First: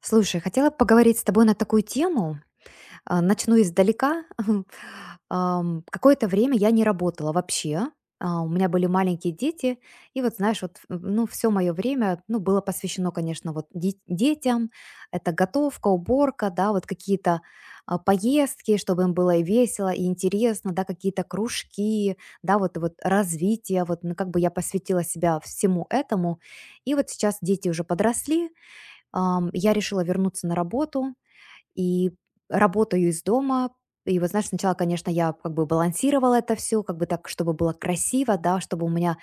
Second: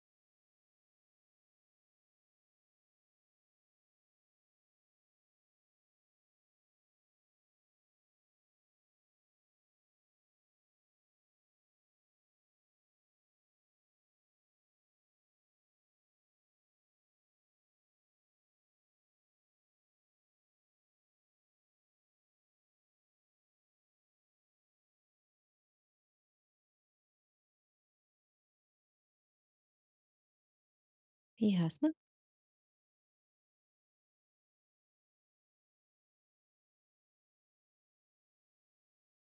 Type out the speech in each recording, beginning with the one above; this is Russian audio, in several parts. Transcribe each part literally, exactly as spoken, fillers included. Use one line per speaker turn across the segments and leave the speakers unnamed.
Слушай, хотела поговорить с тобой на такую тему. А, Начну издалека. Ам, Какое-то время я не работала вообще. А, У меня были маленькие дети, и вот, знаешь, вот, м, ну, все мое время, ну, было посвящено, конечно, вот де- детям. Это готовка, уборка, да, вот какие-то а, поездки, чтобы им было и весело, и интересно, да, какие-то кружки, да, вот, вот развитие, вот, ну, как бы я посвятила себя всему этому. И вот сейчас дети уже подросли, Ам, я решила вернуться на работу
Ясно.
и работаю из дома. И вот, знаешь, сначала, конечно, я как бы балансировала это все, как бы так, чтобы было красиво, да, чтобы у меня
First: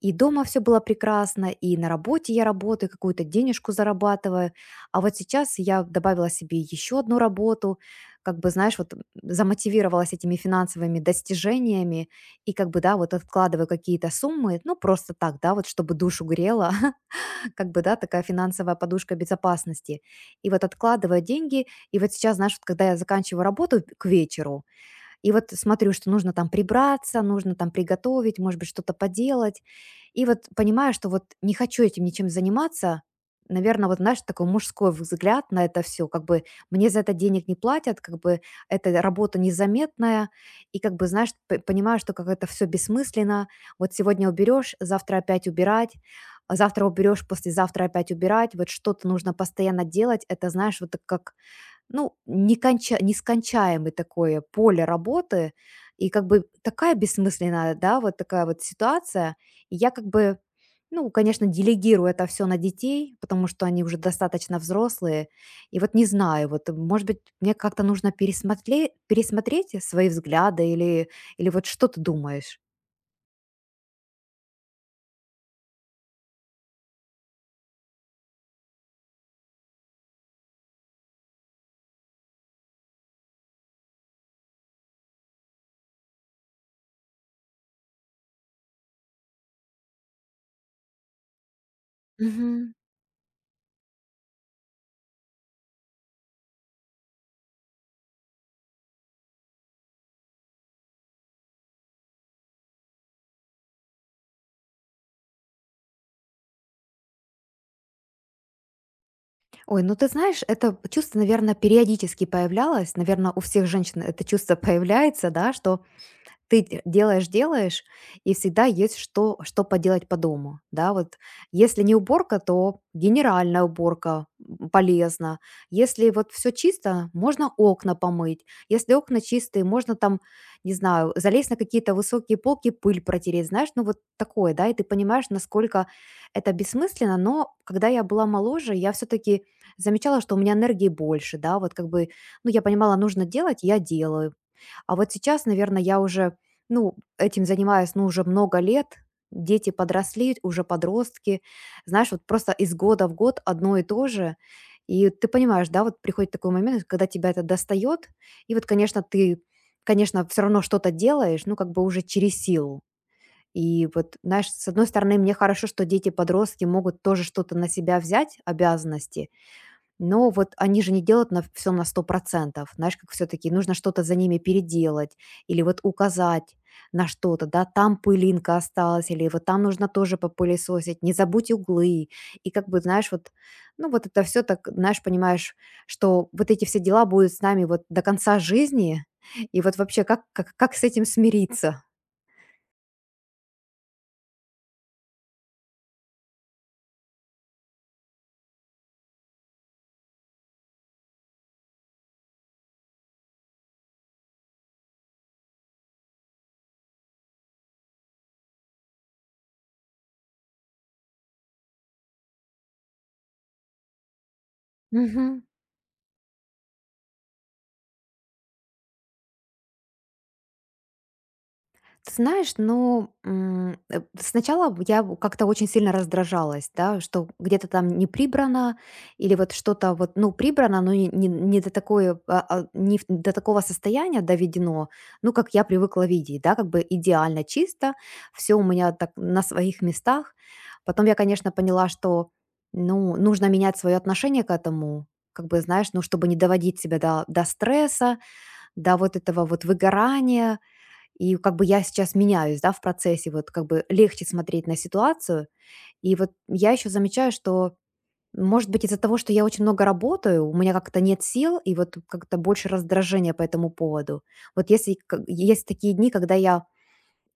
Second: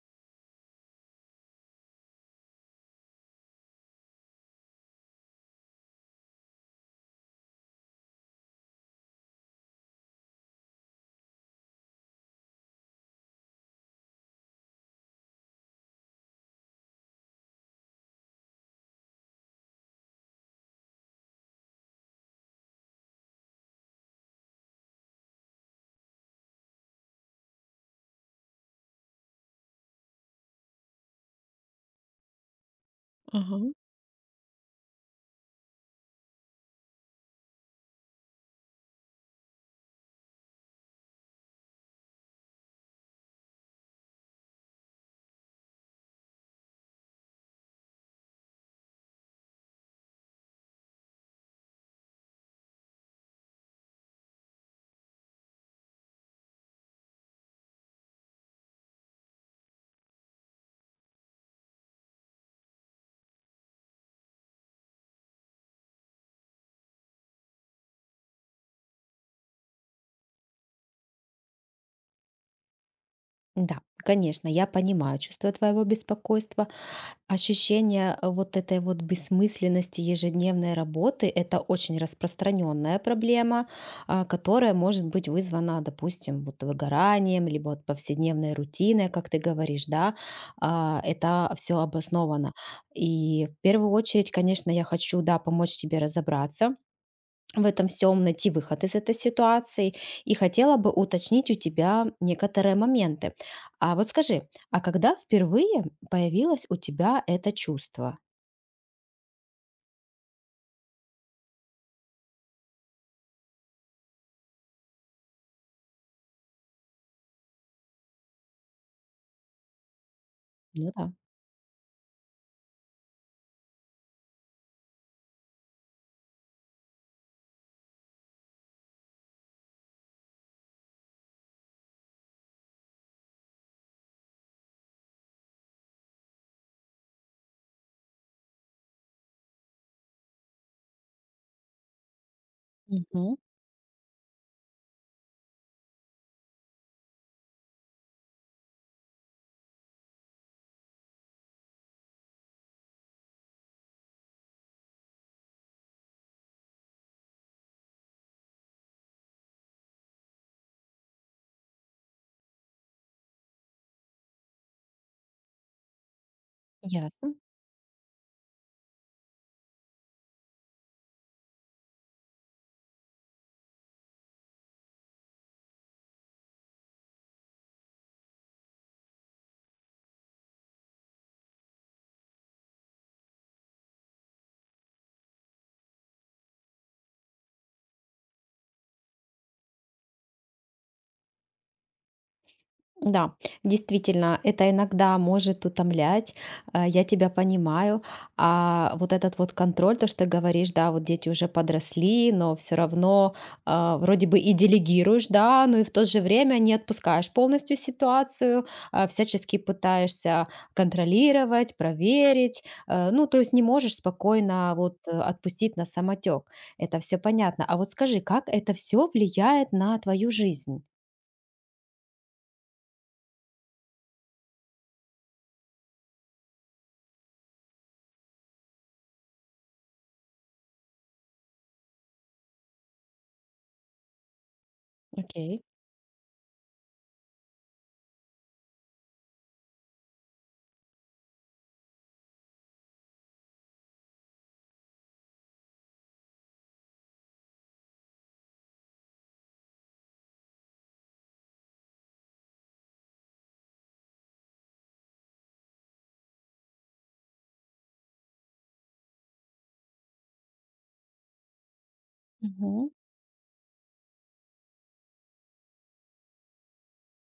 и дома все было прекрасно, и на работе я работаю, какую-то денежку зарабатываю. А вот сейчас я добавила себе еще одну работу, как бы, знаешь, вот м, замотивировалась этими финансовыми достижениями и как бы, да, вот откладываю какие-то суммы, ну, просто так, да, вот чтобы душу грело, как бы, да, такая финансовая подушка безопасности. И вот откладываю деньги. И вот сейчас, знаешь, вот когда я заканчиваю работу к вечеру, и вот смотрю, что нужно там прибраться, нужно там приготовить, может быть, что-то поделать. И вот понимаю, что вот не хочу этим ничем заниматься.
Ага.
Наверное, вот знаешь, такой мужской взгляд на это все, как бы мне за это денег не платят, как бы эта работа незаметная, и как бы, знаешь, п- понимаю, что как это все бессмысленно, вот сегодня уберешь, завтра опять убирать, а завтра уберешь, послезавтра опять убирать, вот что-то нужно постоянно делать, это, знаешь, вот так как ну, неконча нескончаемое такое поле работы, и как бы такая бессмысленная, да, вот такая вот ситуация. И я как бы, ну, конечно, делегирую это все на детей, потому что они уже достаточно взрослые. И вот не знаю, вот, э, может быть, мне как-то нужно пересмотреть пересмотреть свои взгляды или или вот что ты думаешь?
Да, конечно, я понимаю чувство твоего беспокойства. Ощущение э, вот этой вот бессмысленности ежедневной работы– это очень распространенная проблема, а, которая может быть вызвана, допустим, вот выгоранием, либо вот повседневной рутиной, как ты говоришь, да. А, это все обосновано.
Мгм.
И в первую очередь, конечно, я хочу, да, помочь тебе разобраться в этом всем найти выход из этой ситуации и хотела бы уточнить у тебя некоторые моменты. А вот скажи, а когда впервые появилось у тебя это чувство?
Ой, ну ты знаешь, это чувство, наверное, периодически появлялось. Наверное, у всех женщин это чувство появляется, да, что ты делаешь делаешь, и всегда есть что что поделать по дому.
Ну
Да,
да.
вот если не уборка, то генеральная уборка, м, полезна. Если вот все чисто, можно окна помыть. Если окна чистые, можно там, не знаю, залезть на какие-то высокие полки, пыль протереть. Знаешь, ну вот такое, да, и ты понимаешь, насколько это бессмысленно. Но когда я была моложе, я все таки замечала, что у меня энергии больше, да, вот как бы, ну, я понимала, нужно
Мгм.
делать, я делаю. А вот сейчас, наверное, я уже ну, этим занимаюсь, ну, уже много лет. Дети подросли, уже подростки. Знаешь, вот просто из года в год одно и то же. И ты понимаешь, да, вот приходит такой момент, когда тебя это достает. И вот, конечно, ты, конечно, все равно что-то делаешь, ну, как бы уже через силу. И вот, знаешь, с одной стороны, мне хорошо, что дети-подростки могут тоже
Ясно.
что-то на себя взять, обязанности, но вот они же не делают на все на сто процентов. Знаешь, как все таки нужно что-то за ними переделать или вот указать на что-то, да, там пылинка осталась или вот там нужно тоже попылесосить, не забудь углы. И как бы, знаешь, вот, ну, вот это все так, знаешь, понимаешь, что вот эти все дела будут с нами вот до конца жизни. И вот вообще, как как как с этим смириться?
Да, действительно, это иногда может утомлять, э, я тебя понимаю. А вот этот вот контроль, то, что ты говоришь, да, вот дети уже подросли, но все равно а, вроде бы и делегируешь, да, но и в то же время не отпускаешь полностью ситуацию, а, всячески пытаешься контролировать, проверить, э, ну, то есть не можешь спокойно вот э,
Мгм.
отпустить на самотек. Это все понятно. А вот скажи, как это все влияет на твою жизнь?
Ты знаешь, ну, м, э, сначала я б как-то очень сильно раздражалась, да, что где-то там не прибрано, или вот что-то вот, ну, прибрано, но не, не- не до такой, а, а, не в- до такого состояния доведено, ну, как
Окей.
я привыкла видеть, да, как бы идеально чисто, все у меня так на своих местах. Потом я, конечно, поняла, что, ну, нужно менять свое отношение к этому, как бы, знаешь, ну, чтобы не доводить себя до, до стресса, до вот этого вот выгорания, и как бы я сейчас меняюсь, да, в процессе, вот как бы легче смотреть на ситуацию. И вот я еще замечаю, что, может быть, из-за того, что я очень много работаю, у меня как-то нет сил и вот как-то больше
Мгм.
раздражения по этому поводу. Вот если к- есть такие дни, когда я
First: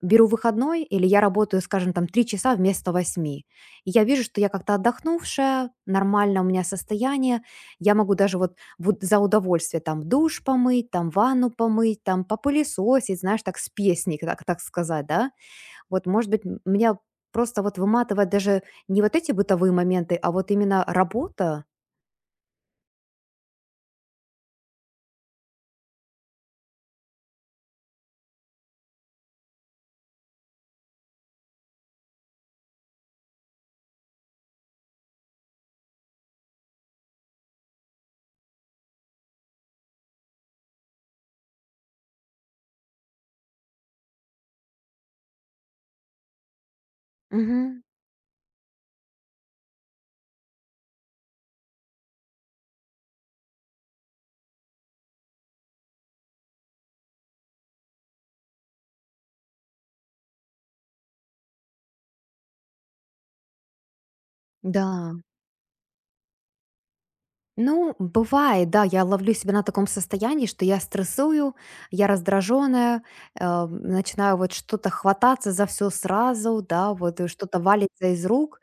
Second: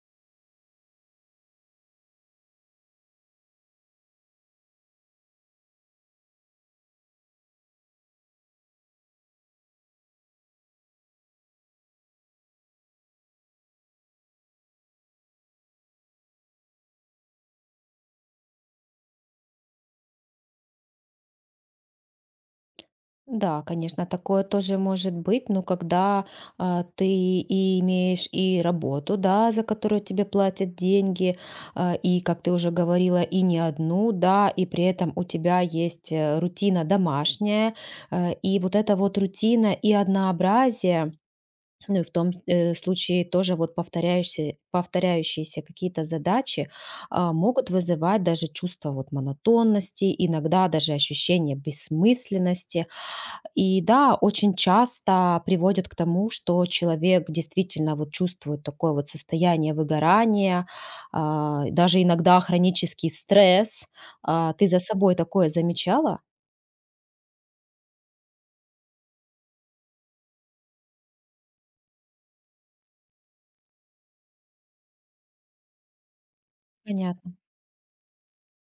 беру выходной или я работаю, скажем, там три часа вместо восьми. И я вижу, что я как-то отдохнувшая, нормально у меня состояние, я могу даже вот, вот за удовольствие там душ помыть, там ванну помыть, там попылесосить, знаешь, так с песней, так, так сказать, да. Вот, может быть, м- меня просто вот выматывает даже не вот эти бытовые моменты, а вот именно работа.
Да, конечно, такое тоже может быть, но когда а, ты и имеешь и работу, да, за которую тебе платят деньги, а, и, как ты уже говорила, и не одну, да, и при этом у тебя есть э, рутина домашняя, э, и вот эта вот рутина и однообразие, ну, и в том э, случае тоже вот повторяющиеся, повторяющиеся какие-то задачи а, могут
Мгм.
вызывать даже чувство вот монотонности, иногда даже ощущение бессмысленности, и да, очень часто приводит к тому, что человек действительно вот чувствует такое вот состояние выгорания, а, даже иногда хронический стресс. А, ты за
Да.
собой такое замечала?
Ну, бывает, да, я ловлю себя на таком состоянии, что я стрессую, я раздраженная, э, начинаю вот что-то хвататься за все сразу, да, вот э,
Понятно.
что-то валится из рук,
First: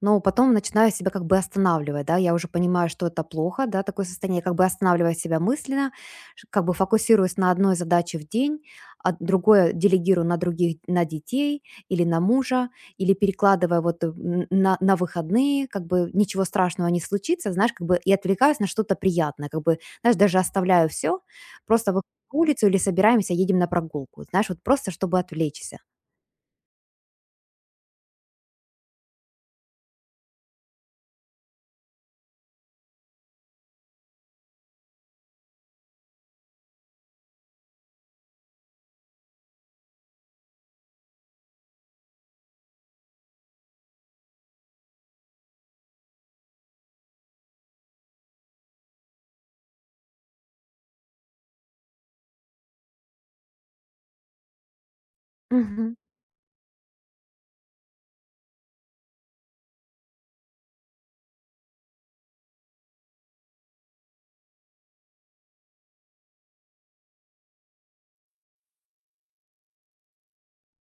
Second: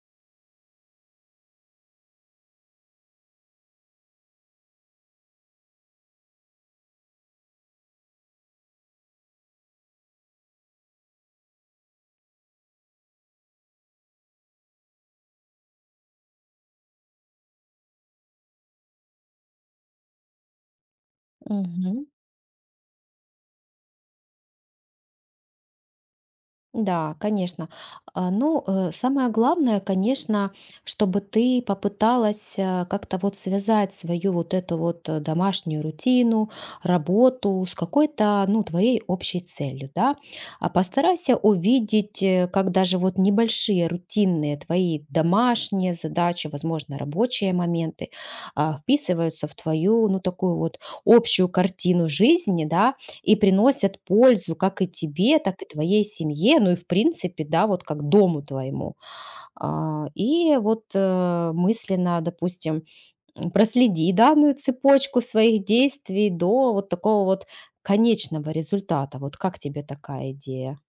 но потом начинаю себя как бы останавливать, да, я уже понимаю, что это плохо, да, такое состояние, как бы останавливаю себя мысленно, ш- как бы фокусируюсь на одной задаче в день, а другое делегирую на других, на детей или на мужа, или перекладывая вот э, н- на, на выходные, как бы ничего страшного не случится, знаешь, как бы и отвлекаюсь на что-то приятное, как бы, знаешь, даже оставляю все, просто выхожу
Мгм.
на улицу или собираемся, едем на прогулку, знаешь, вот просто чтобы отвлечься.
Да, конечно. А, Ну, э, самое главное, конечно, чтобы ты попыталась э, как-то вот связать свою вот эту вот э, домашнюю рутину, работу с какой-то, ну, твоей общей целью, да. А постарайся увидеть, э, как даже вот небольшие рутинные твои домашние задачи, возможно, рабочие моменты, а, вписываются в твою, ну, такую вот общую картину жизни, да, и приносят пользу как и тебе, так и
Мгм.
твоей семье, ну и в принципе, да, вот как дому твоему. А, и вот э, мысленно, допустим, м, проследи данную цепочку своих действий до вот такого вот конечного результата. Вот как тебе такая идея?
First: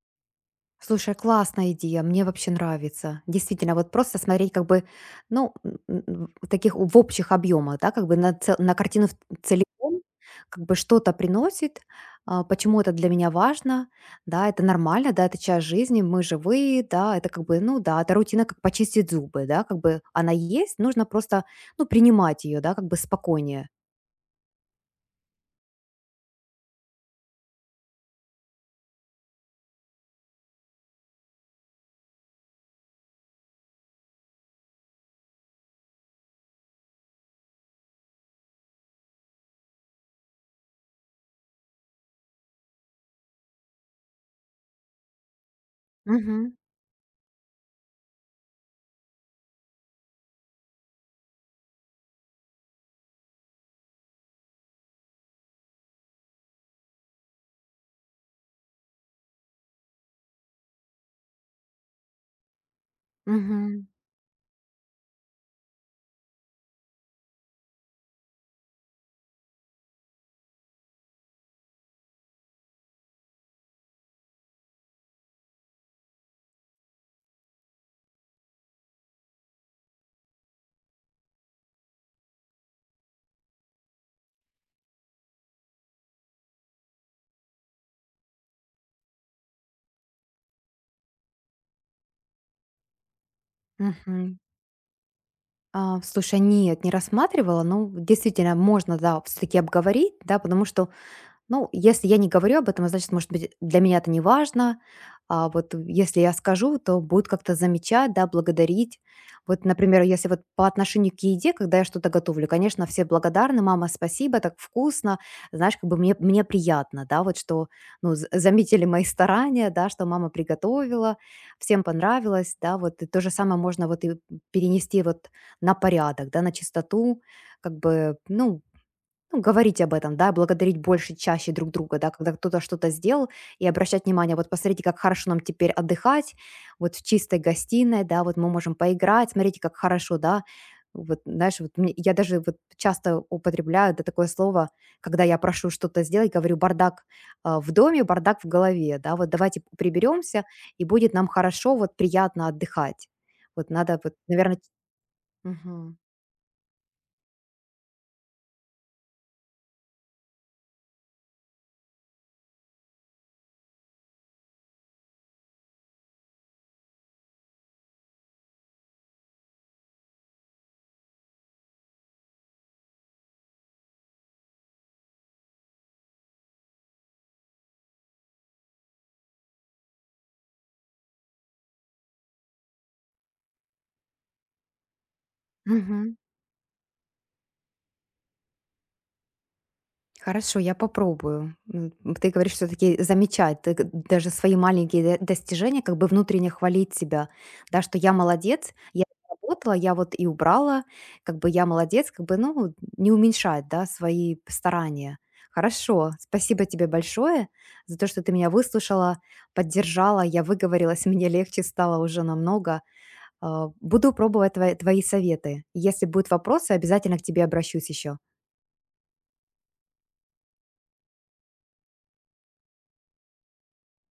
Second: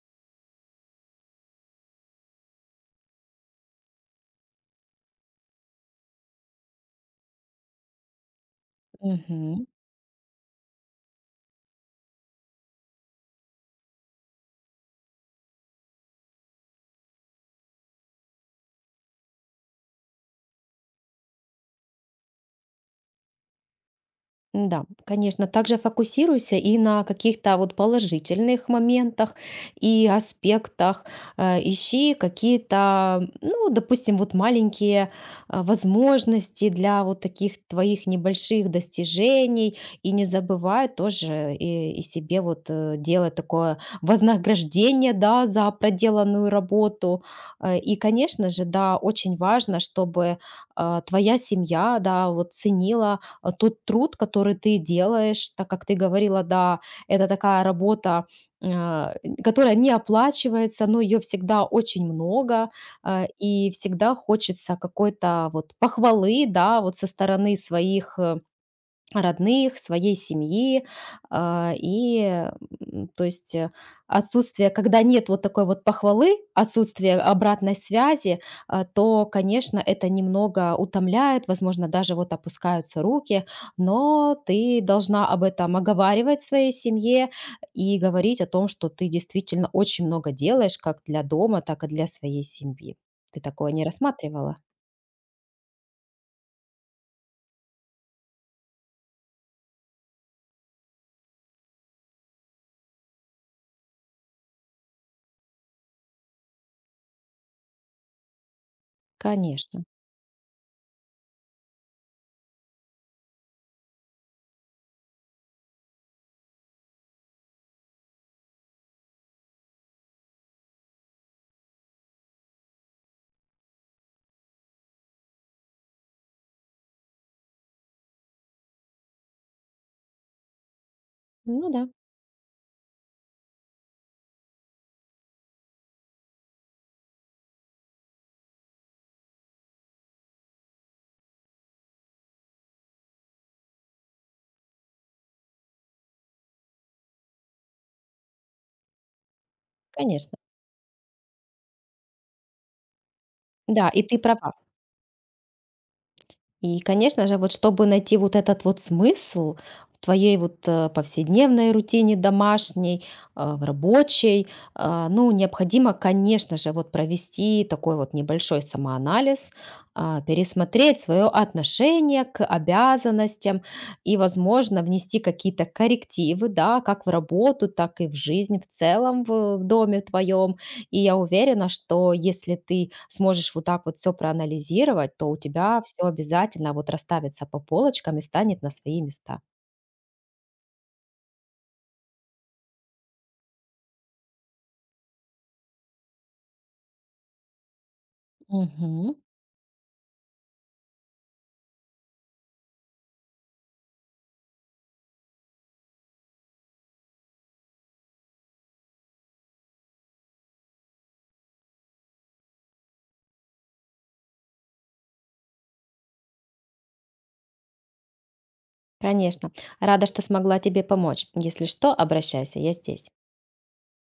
Слушай, классная идея, мне вообще нравится. Действительно, вот просто смотреть как бы, ну, м, м, в таких в общих объемах, да, как бы на, цел- на картину в- целиком, как бы что-то приносит, а, почему это для меня важно, да, это нормально, да, это часть жизни, мы живые, да, это как бы, ну, да, это рутина, как почистить зубы, да, как бы она есть, нужно просто, ну, принимать ее, да, как бы спокойнее.
Да, конечно, также фокусируйся и на каких-то вот положительных моментах и аспектах. Э, Ищи какие-то, ну, допустим, вот маленькие а, возможности для вот таких твоих небольших достижений. И не забывай тоже и, и себе вот э, делать такое вознаграждение, да, за проделанную
Угу,
работу. Э, И, конечно же, да, очень важно, чтобы а, твоя семья, да, вот ценила а, тот труд, который ты делаешь, так как ты говорила, да, это такая работа, а, которая не оплачивается, но ее всегда очень много, а, и всегда хочется какой-то вот похвалы, да, вот со стороны своих э, родных, своей семьи. А, и, м, то есть, э, отсутствие, когда нет вот такой вот похвалы, отсутствие обратной связи, а, то, конечно, это немного утомляет, возможно, даже вот опускаются руки, но ты должна об этом оговаривать своей семье и говорить о том, что ты действительно очень много делаешь как для дома, так и для своей семьи. Ты такое не
угу.
рассматривала?
А, слушай, нет, не рассматривала. Но действительно, можно, да, все-таки обговорить, да, потому что ну, если я не говорю об этом, а значит, может быть, для меня это не важно. А вот если я скажу, то будут как-то замечать, да, благодарить. Вот,
Конечно.
например, если вот по отношению к еде, когда я что-то готовлю, конечно, все благодарны, мама, спасибо, так вкусно, знаешь, как бы мне, мне приятно, да, вот что, ну, з- заметили мои старания, да, что мама приготовила, всем понравилось, да, вот и то же самое можно вот и перенести вот на порядок, да, на чистоту, как бы, ну, ну, говорить об этом, да, благодарить больше, чаще друг
Ну да,
друга, да, когда кто-то что-то сделал, и обращать внимание, вот посмотрите, как хорошо нам теперь отдыхать, вот в чистой гостиной, да, вот мы можем поиграть, смотрите, как хорошо, да, вот, знаешь, вот мне- я даже вот часто употребляю да, такое слово, когда я прошу что-то сделать, говорю бардак а, в доме, бардак в голове, да, вот давайте
конечно.
приберемся, и будет нам хорошо, вот приятно отдыхать. Вот
Да,
надо,
и
вот,
ты права.
наверное...
И, конечно же, вот чтобы найти вот этот вот смысл в твоей вот э, повседневной рутине домашней, а, в рабочей, а, ну, необходимо, конечно же, вот провести такой вот небольшой самоанализ, а, пересмотреть свое отношение к обязанностям и, возможно, внести какие-то коррективы, да, как в работу, так и в жизнь в целом в, в доме твоем, и я уверена, что если ты сможешь вот так вот все проанализировать, то у тебя все
Угу.
обязательно вот расставится по полочкам и станет на свои места.
Хорошо, я попробую. М, Ты говоришь все-таки замечать, ты г- даже свои маленькие д- достижения, как бы внутренне хвалить себя, да, что я молодец, я
Мгм.
работала, я вот и убрала, как бы я молодец, как бы, ну, не уменьшать, да, свои старания. Хорошо, спасибо тебе большое за то, что ты меня выслушала, поддержала, я выговорилась, мне легче стало уже намного. А, Буду пробовать твои, твои советы. Если будут вопросы, обязательно к тебе обращусь еще.
Конечно. Рада, что смогла тебе помочь. Если что, обращайся, я здесь.